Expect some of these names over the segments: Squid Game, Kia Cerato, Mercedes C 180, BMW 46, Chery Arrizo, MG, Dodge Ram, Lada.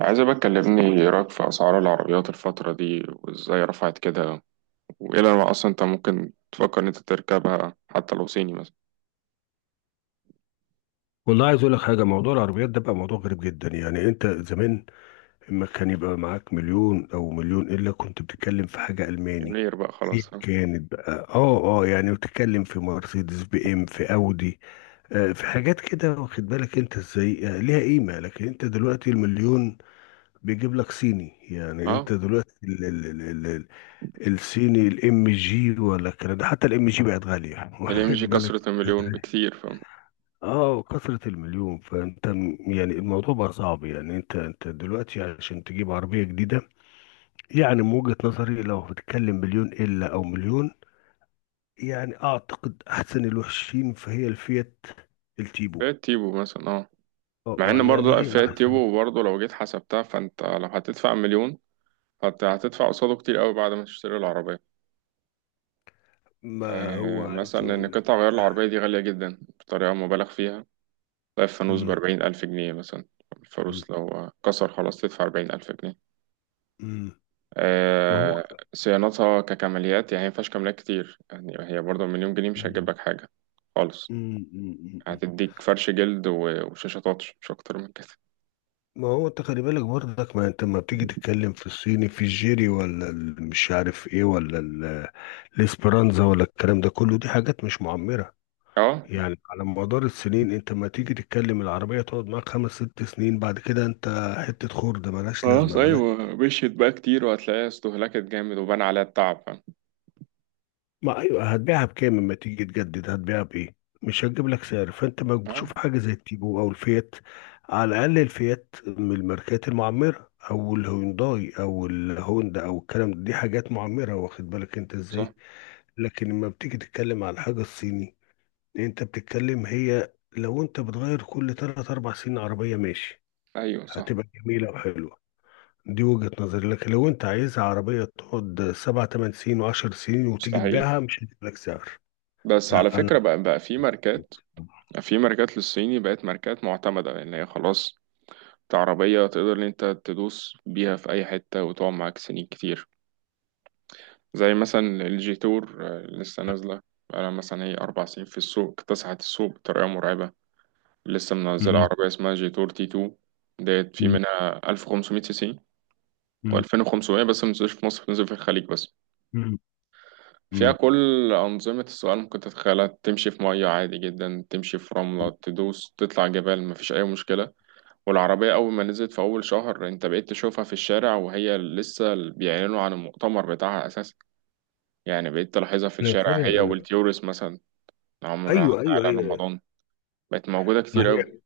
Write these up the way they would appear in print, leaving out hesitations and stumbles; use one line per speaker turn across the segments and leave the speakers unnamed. عايز بقى تكلمني إيه رأيك في أسعار العربيات الفترة دي وإزاي رفعت كده؟ وإيه أنواع أصلا أنت ممكن تفكر إن أنت تركبها حتى لو صيني مثلا؟
والله عايز اقول لك حاجه. موضوع العربيات ده بقى موضوع غريب جدا. يعني انت زمان لما كان يبقى معاك مليون او مليون الا كنت بتتكلم في حاجه الماني
مليونير بقى
ايا
خلاص ها؟
كانت بقى، يعني بتتكلم في مرسيدس بي ام في اودي، في حاجات كده، واخد بالك انت ازاي، ليها قيمه. لكن انت دلوقتي المليون بيجيب لك صيني. يعني
أه،
انت دلوقتي ال ال ال ال ال الصيني الام جي ولا الكلام ده. حتى الام جي بقت غاليه،
الإم جي
واخد بالك.
كسرت المليون بكتير، فاهم؟
اه كثرة المليون. فانت يعني الموضوع بقى صعب. يعني انت دلوقتي عشان تجيب عربية جديدة، يعني من وجهة نظري لو بتتكلم مليون الا او مليون، يعني اعتقد احسن الوحشين فهي الفيات
فئة
التيبو.
تيبو مثلا، أه. مع إن
يعني
برضه لأ،
هي
فئة
احسن.
تيبو برضه لو جيت حسبتها فأنت لو هتدفع مليون فأنت هتدفع قصاده كتير أوي بعد ما تشتري العربية.
ما هو
أه،
عايز
مثلا إن
اقول لك.
قطع غيار العربية دي غالية جدا بطريقة مبالغ فيها. تلاقي الفانوس
أمم،
بأربعين ألف جنيه مثلا.
أمم،
الفانوس لو كسر خلاص تدفع أربعين ألف جنيه.
أمم. ما هو.
آه، صيانتها ككماليات يعني مينفعش كماليات كتير، يعني هي برضه مليون جنيه مش
أمم،
هتجيب لك حاجة خالص.
أمم، أمم، أمم.
هتديك فرش جلد وشاشة تاتش مش أكتر من كده.
ما هو انت خلي بالك برضك. ما انت لما بتيجي تتكلم في الصيني، في الجيري ولا مش عارف ايه، ولا الاسبرانزا ولا الكلام ده كله، دي حاجات مش معمرة.
اه،
يعني على مدار السنين انت ما تيجي تتكلم، العربية تقعد معاك خمس ست سنين بعد كده انت حتة خردة ملهاش
خلاص
لازمة ملهاش.
أيوة مشيت بقى كتير وهتلاقيها استهلكت جامد وبان عليها التعب، فاهم؟
ما ايوه، هتبيعها بكام اما تيجي تجدد؟ هتبيعها بايه؟ مش هتجيب لك سعر. فانت ما
اه،
بتشوف حاجة زي التيجو او الفيات. على الاقل الفيات من الماركات المعمرة، او الهونداي او الهوندا او الكلام ده، دي حاجات معمرة واخد بالك انت
صح.
ازاي. لكن لما بتيجي تتكلم على الحاجة الصيني، انت بتتكلم، هي لو انت بتغير كل تلات اربع سنين عربية، ماشي،
أيوة صح.
هتبقى جميلة وحلوة. دي وجهة نظري. لكن لو انت عايزها عربية تقعد سبع تمن سنين وعشر سنين، وتيجي
مستحيل.
تبيعها، مش هجيب لك سعر.
بس على
لا انا.
فكرة بقى، في ماركات في ماركات للصيني بقت ماركات معتمدة، لأن هي خلاص عربية تقدر إن أنت تدوس بيها في أي حتة وتقعد معاك سنين كتير. زي مثلا الجيتور، آه، لسه نازلة. بقالها مثلا هي أربع سنين في السوق، اكتسحت السوق بطريقة مرعبة. لسه منزلة
مم.
عربية اسمها جيتور تي تو. ديت في
مم.
منها ألف وخمسمية سي سي
مم.
وألفين وخمسمية، بس منزلش في مصر، بتنزل في الخليج بس.
مم.
فيها
مم.
كل أنظمة السؤال ممكن تتخيلها، تمشي في مية عادي جدا، تمشي في رملة، تدوس تطلع جبال مفيش أي مشكلة. والعربية أول ما نزلت في أول شهر أنت بقيت تشوفها في الشارع، وهي لسه بيعلنوا عن المؤتمر بتاعها أساسا. يعني بقيت تلاحظها في
انا
الشارع، هي
فاهم انا.
والتيورس مثلا. عمرو على
ايوه ايوه ايوه.
رمضان. بقت موجودة
ما
كتير أوي.
هي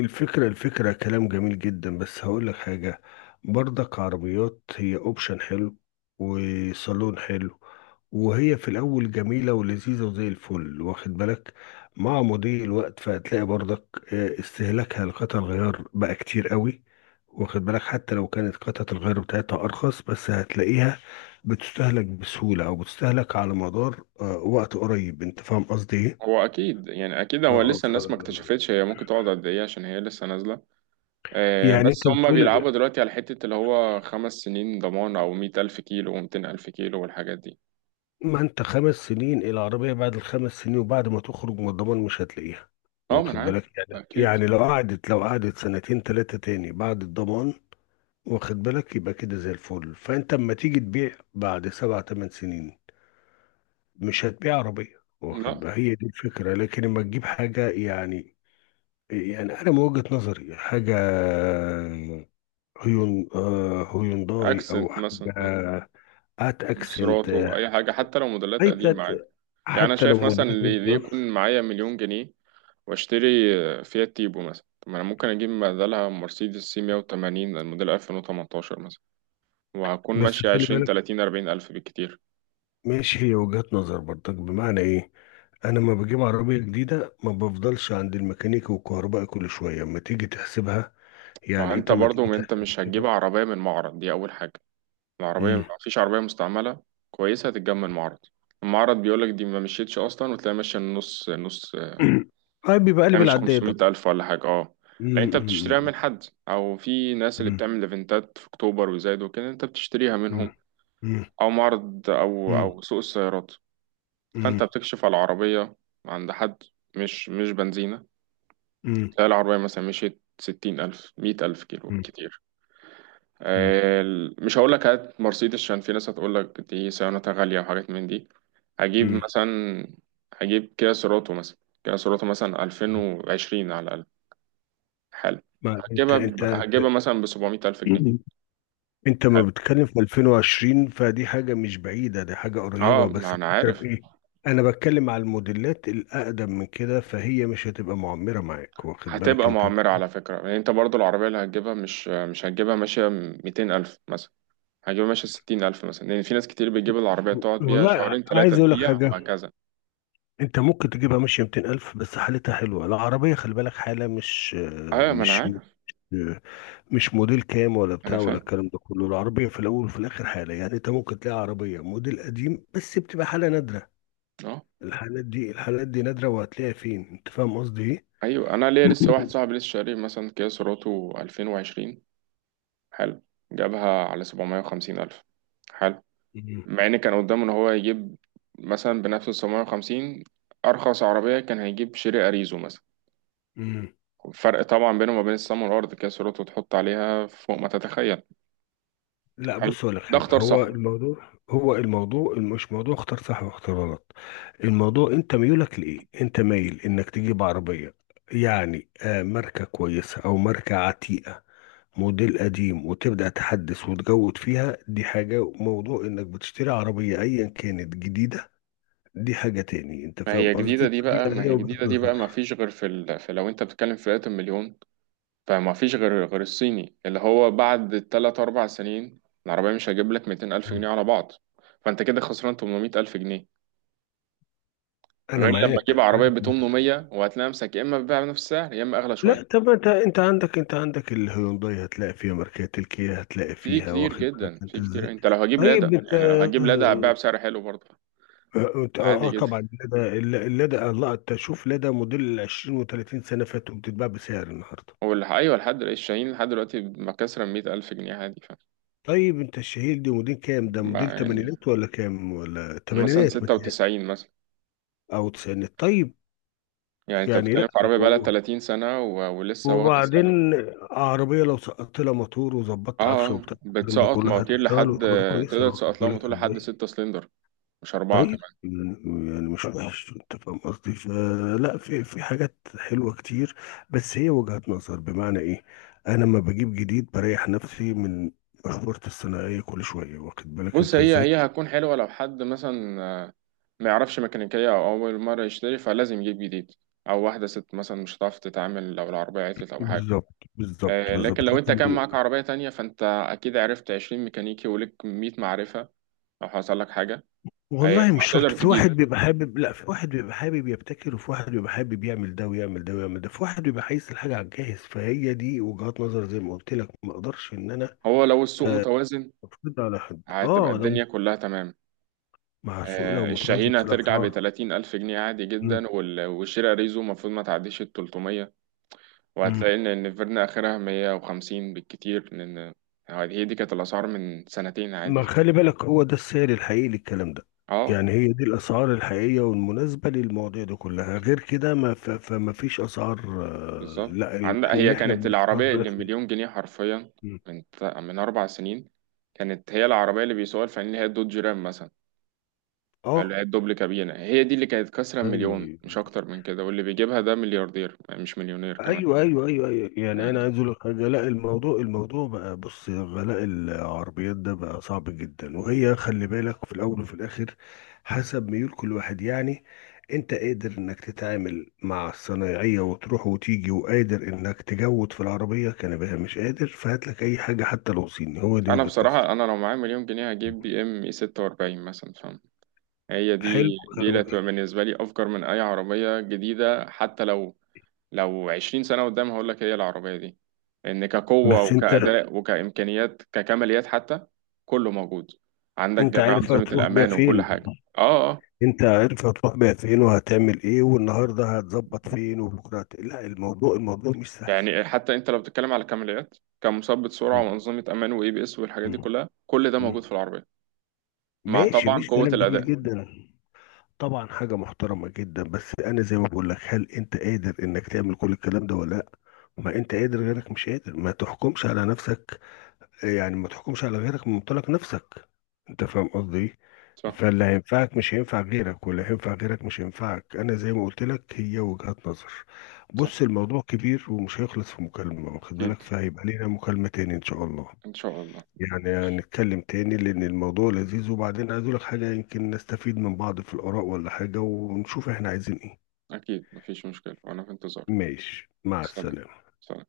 الفكرة كلام جميل جدا، بس هقول لك حاجة. برضك عربيات هي اوبشن حلو، وصالون حلو. وهي في الأول جميلة ولذيذة وزي الفل، واخد بالك. مع مضي الوقت فهتلاقي برضك استهلاكها لقطع الغيار بقى كتير قوي. واخد بالك حتى لو كانت قطعة الغيار بتاعتها أرخص، بس هتلاقيها بتستهلك بسهولة، أو بتستهلك على مدار وقت قريب. أنت فاهم قصدي إيه؟
هو أكيد يعني، أكيد هو
آه،
لسه
ف-
الناس ما اكتشفتش هي ممكن تقعد قد إيه، عشان هي لسه نازلة.
يعني
بس
انت
هما
بتقول.
بيلعبوا دلوقتي على حتة اللي هو خمس سنين ضمان أو مية ألف كيلو ومتين ألف كيلو والحاجات دي.
ما انت خمس سنين العربية، بعد الخمس سنين وبعد ما تخرج من الضمان مش هتلاقيها.
أه، ما أنا
واخد
عارف.
بالك
ده
يعني،
أكيد.
يعني لو قعدت سنتين تلاتة تاني بعد الضمان، واخد بالك، يبقى كده زي الفل. فانت اما تيجي تبيع بعد سبع تمن سنين، مش هتبيع عربية، واخد
لا.
بالك. هي دي الفكرة. لكن اما تجيب حاجة، يعني، يعني انا من وجهة نظري حاجة هيونداي او
أكسنت مثلا.
حاجة. هات اكسنت.
سيراتو أي حاجة، حتى لو موديلات
حتى
قديمة عادي. يعني أنا
حتى لو
شايف مثلا
موديلات.
اللي يكون معايا مليون جنيه وأشتري، فيات تيبو مثلا. طب ما أنا ممكن أجيب بدلها مرسيدس سي 180 الموديل 2018 مثلا، وهكون
بس
ماشي
خلي
عشرين
بالك،
تلاتين أربعين ألف بالكتير.
ماشي، هي وجهات نظر برضك. بمعنى ايه؟ انا لما بجيب عربيه جديده ما بفضلش عند الميكانيكي والكهربائي كل شويه. اما تيجي تحسبها،
ما هو
يعني
أنت
انت ما
برضو،
تيجي
ما أنت
تحسب
مش هتجيب
الخيمه.
عربية من معرض دي أول حاجة. العربية
امم.
مفيش عربية مستعملة كويسة هتتجمع من معرض. المعرض بيقولك دي ما مشيتش أصلا وتلاقي ماشية النص نص.
هاي بيبقى قلب
يعني مش
العداد
خمسمية
ده.
ألف ولا حاجة، أه. لا، أنت بتشتريها
امم.
من حد، أو في ناس اللي
أمم،
بتعمل إيفنتات في أكتوبر وزايد وكده أنت بتشتريها منهم.
أمم، أمم،
أو معرض أو
أمم،
أو سوق السيارات. فأنت
أمم،
بتكشف على العربية عند حد، مش بنزينة.
أمم،
تلاقي العربية مثلا مشيت ستين ألف مية ألف كيلو
أمم،
كتير.
أمم.
مش هقول لك هات مرسيدس، عشان في ناس هتقول لك دي صيانتها غالية وحاجات من دي. هجيب
أمم.
مثلا، هجيب كيا سيراتو مثلا. كيا سيراتو مثلا ألفين وعشرين على الأقل. حلو.
ما انت انت
هتجيبها
انت
مثلا بسبعمية ألف جنيه.
انت ما
حلو.
بتتكلم في 2020، فدي حاجة مش بعيدة، دي حاجة
اه،
قريبة. بس
ما أنا
الفكرة
عارف.
في ايه؟ انا بتكلم على الموديلات الاقدم من كده، فهي مش هتبقى معمرة معاك واخد بالك
هتبقى
انت.
معمرة على فكرة، يعني أنت برضو العربية اللي هتجيبها مش هتجيبها ماشية ميتين ألف مثلا. هجيبها ماشية ستين ألف مثلا، لأن في ناس كتير بتجيب العربية تقعد بيها
والله
شهرين تلاتة
عايز اقول لك
تبيع
حاجة.
وهكذا.
انت ممكن تجيبها ماشية 200,000 بس حالتها حلوة. العربية خلي بالك حالة.
ايوه ما انا
مش
عارف.
مش موديل كام ولا
انا
بتاع ولا
فاهم.
الكلام ده كله. العربية في الاول وفي الاخر حالة. يعني انت ممكن تلاقي عربية موديل قديم بس بتبقى حالة نادرة.
اه.
الحالات دي نادرة. وهتلاقيها فين؟ انت فاهم قصدي ايه.
ايوه، انا ليا لسه واحد صاحبي لسه شاري مثلا كيا سيراتو 2020. حلو. جابها على 750 الف. حلو.
مم.
مع ان كان قدامه ان هو يجيب مثلا بنفس ال 750، ارخص عربيه كان هيجيب شيري اريزو مثلا.
مم.
الفرق طبعا بينه وما بين السما والارض. كيا سيراتو تحط عليها فوق ما تتخيل.
لا
حلو.
بص اقول لك
ده
حاجه.
اختار صح.
هو الموضوع مش موضوع اختار صح واختار غلط. الموضوع انت ميولك لايه. انت مايل انك تجيب عربيه، يعني آه ماركه كويسه او ماركه عتيقه موديل قديم وتبدا تحدث وتجود فيها، دي حاجه. موضوع انك بتشتري عربيه ايا كانت جديده، دي حاجه تاني. انت
ما
فاهم
هي جديده
قصدي.
دي
هي
بقى، ما
هي
هي
وجهه
جديده دي بقى ما
نظر.
فيش غير في، لو انت بتتكلم في فئه المليون فما فيش غير، غير الصيني، اللي هو بعد تلات أربع سنين العربية مش هجيب لك ميتين ألف جنيه
مم.
على بعض. فأنت كده خسران تمنمية ألف جنيه،
انا
غير لما
معاك
تجيب عربية
معاك
بتمنمية وهتلاقي نفسك يا إما بتبيع بنفس السعر يا إما أغلى شوية.
لا طب ما انت، انت عندك الهيونداي هتلاقي فيها ماركات، الكيا هتلاقي
في
فيها،
كتير
واخد
جدا،
بالك انت
في كتير.
ازاي.
أنت لو هجيب
طيب
لادا،
انت
يعني لو هتجيب لادا هتبيع
اه.
بسعر حلو برضه، عادي
اه،
جدا.
طبعا لدى. لدى الله انت شوف، لدى موديل ال 20 و30 سنه فاتوا بتتباع بسعر النهارده.
أيوه، لحد دلوقتي الشاهين لحد دلوقتي مكسرة مية ألف جنيه عادي، ف
طيب انت الشهير دي موديل كام؟ ده
ما
موديل
يعني
تمانينات ولا كام؟ ولا
مثلا
تمانينات
ستة
متهيألي،
وتسعين مثلا.
او تسعينات. طيب
يعني أنت
يعني
بتتكلم
لا.
في عربية بقالها
و-
تلاتين سنة ولسه واخدة.
وبعدين عربيه لو سقطت لها موتور
اه،
وظبطت عفشه وبتاع الكلام ده
بتسقط
كله،
مواتير
هتشتغل
لحد،
وتبقى كويسه،
تقدر
واخد
تسقط لها
بالك
موتور لحد
ازاي.
ستة سلندر، مش أربعة
طيب
كمان.
يعني مش وحش، انت فاهم قصدي. فلا في حاجات حلوه كتير. بس هي وجهات نظر. بمعنى ايه؟ انا لما بجيب جديد بريح نفسي من مشورة الثانويه كل شويه، واخد بالك
بص،
انت
هي
ازاي.
هي هتكون حلوة لو حد مثلا، ما يعرفش ميكانيكية أو أول مرة يشتري فلازم يجيب جديد. أو واحدة ست مثلا مش هتعرف تتعامل لو العربية عطلت أو حاجة.
بالظبط بالظبط
لكن
بالظبط.
لو أنت
لكن
كان معاك عربية تانية فأنت أكيد عرفت عشرين ميكانيكي وليك مية معرفة لو حصل لك حاجة.
والله مش شرط.
فهتقدر
في
تجيب.
واحد بيبقى حابب، لا في واحد بيبقى حابب يبتكر، وفي واحد بيبقى حابب يعمل ده ويعمل ده ويعمل ده، في واحد بيبقى عايز الحاجه على الجاهز. فهي دي وجهات نظر زي ما قلت لك. ما اقدرش ان انا
هو لو السوق
آه،
متوازن
افرض على حد.
هتبقى
اه لو
الدنيا كلها تمام.
مع السوق، لو متوازن
الشاهين
في
هترجع
الاسعار.
بتلاتين ألف جنيه عادي جدا،
مم.
والشيرة ريزو المفروض ما تعديش التلتمية.
مم.
وهتلاقي إن النفيرنا آخرها مية وخمسين بالكتير، لأن هي دي كانت الأسعار من سنتين عادي
ما خلي بالك، هو ده السعر الحقيقي للكلام ده.
اه.
يعني هي دي الاسعار الحقيقيه والمناسبه للمواضيع دي كلها. غير كده، ما ف... فما فيش اسعار. آه،
بالظبط،
لا ال-
عند
احنا
هي
اللي احنا
كانت
بندفعها
العربية اللي
دلوقتي.
مليون جنيه حرفيا
مم.
من أربع سنين. كانت هي العربية اللي بيسوقها الفنانين اللي هي الدوج رام مثلا. اللي
اه.
هي الدبل كابينة، هي دي اللي كانت كسرة
ايوه
مليون
ايوه
مش أكتر من كده، واللي بيجيبها ده ملياردير مش مليونير كمان.
ايوه ايوه ايوه ايوه. يعني انا
يعني
عايز اقول لك حاجه. لا الموضوع بقى، بص غلاء العربيات ده بقى صعب جدا. وهي خلي بالك في الاول وفي الاخر حسب ميول كل واحد، يعني. انت قادر انك تتعامل مع الصنايعيه وتروح وتيجي، وقادر انك تجود في العربيه كان بها مش قادر، فهات لك اي حاجه حتى لو صيني. هو دي
انا
وجهه نظري.
بصراحه انا لو معايا مليون جنيه هجيب بي ام اي 46 مثلا، فاهم؟ هي
حلو
دي، دي اللي
الكلام ده.
هتبقى بالنسبه لي افجر من اي عربيه جديده، حتى لو، لو 20 سنه قدام هقول لك هي العربيه دي. ان كقوه
بس انت،
وكاداء وكامكانيات ككماليات حتى، كله موجود. عندك
انت
جميع
عارف
انظمه
هتروح بيها
الامان وكل
فين؟
حاجه. اه اه.
انت عارف هتروح بيها فين وهتعمل ايه، والنهارده هتظبط فين وبكره لا الموضوع، الموضوع مش سهل.
يعني حتى انت لو بتتكلم على كماليات كمثبت سرعه
مم.
وانظمه امان واي بي اس والحاجات دي
مم.
كلها كل ده موجود
مم.
في العربيه، مع
ماشي،
طبعا
مش
قوه
كلام جميل
الاداء.
جدا. طبعا حاجة محترمة جدا. بس انا زي ما بقول لك، هل انت قادر انك تعمل كل الكلام ده ولا لا؟ ما انت قادر غيرك مش قادر. ما تحكمش على نفسك، يعني ما تحكمش على غيرك من منطلق نفسك. انت فاهم قصدي ايه؟
صح.
فاللي هينفعك مش هينفع غيرك، واللي هينفع غيرك مش هينفعك. انا زي ما قلت لك، هي وجهات نظر.
صح.
بص الموضوع كبير ومش هيخلص في مكالمة، واخد بالك.
اكيد.
فهيبقى لينا مكالمة تاني ان شاء الله.
ان شاء الله.
يعني
ماشي.
هنتكلم تاني، لان الموضوع لذيذ. وبعدين عايز اقول لك حاجة، يمكن نستفيد من بعض في الاراء ولا حاجة، ونشوف احنا عايزين ايه.
أكيد مفيش مشكلة وأنا في انتظار.
ماشي، مع
سلام.
السلامة.
سلام.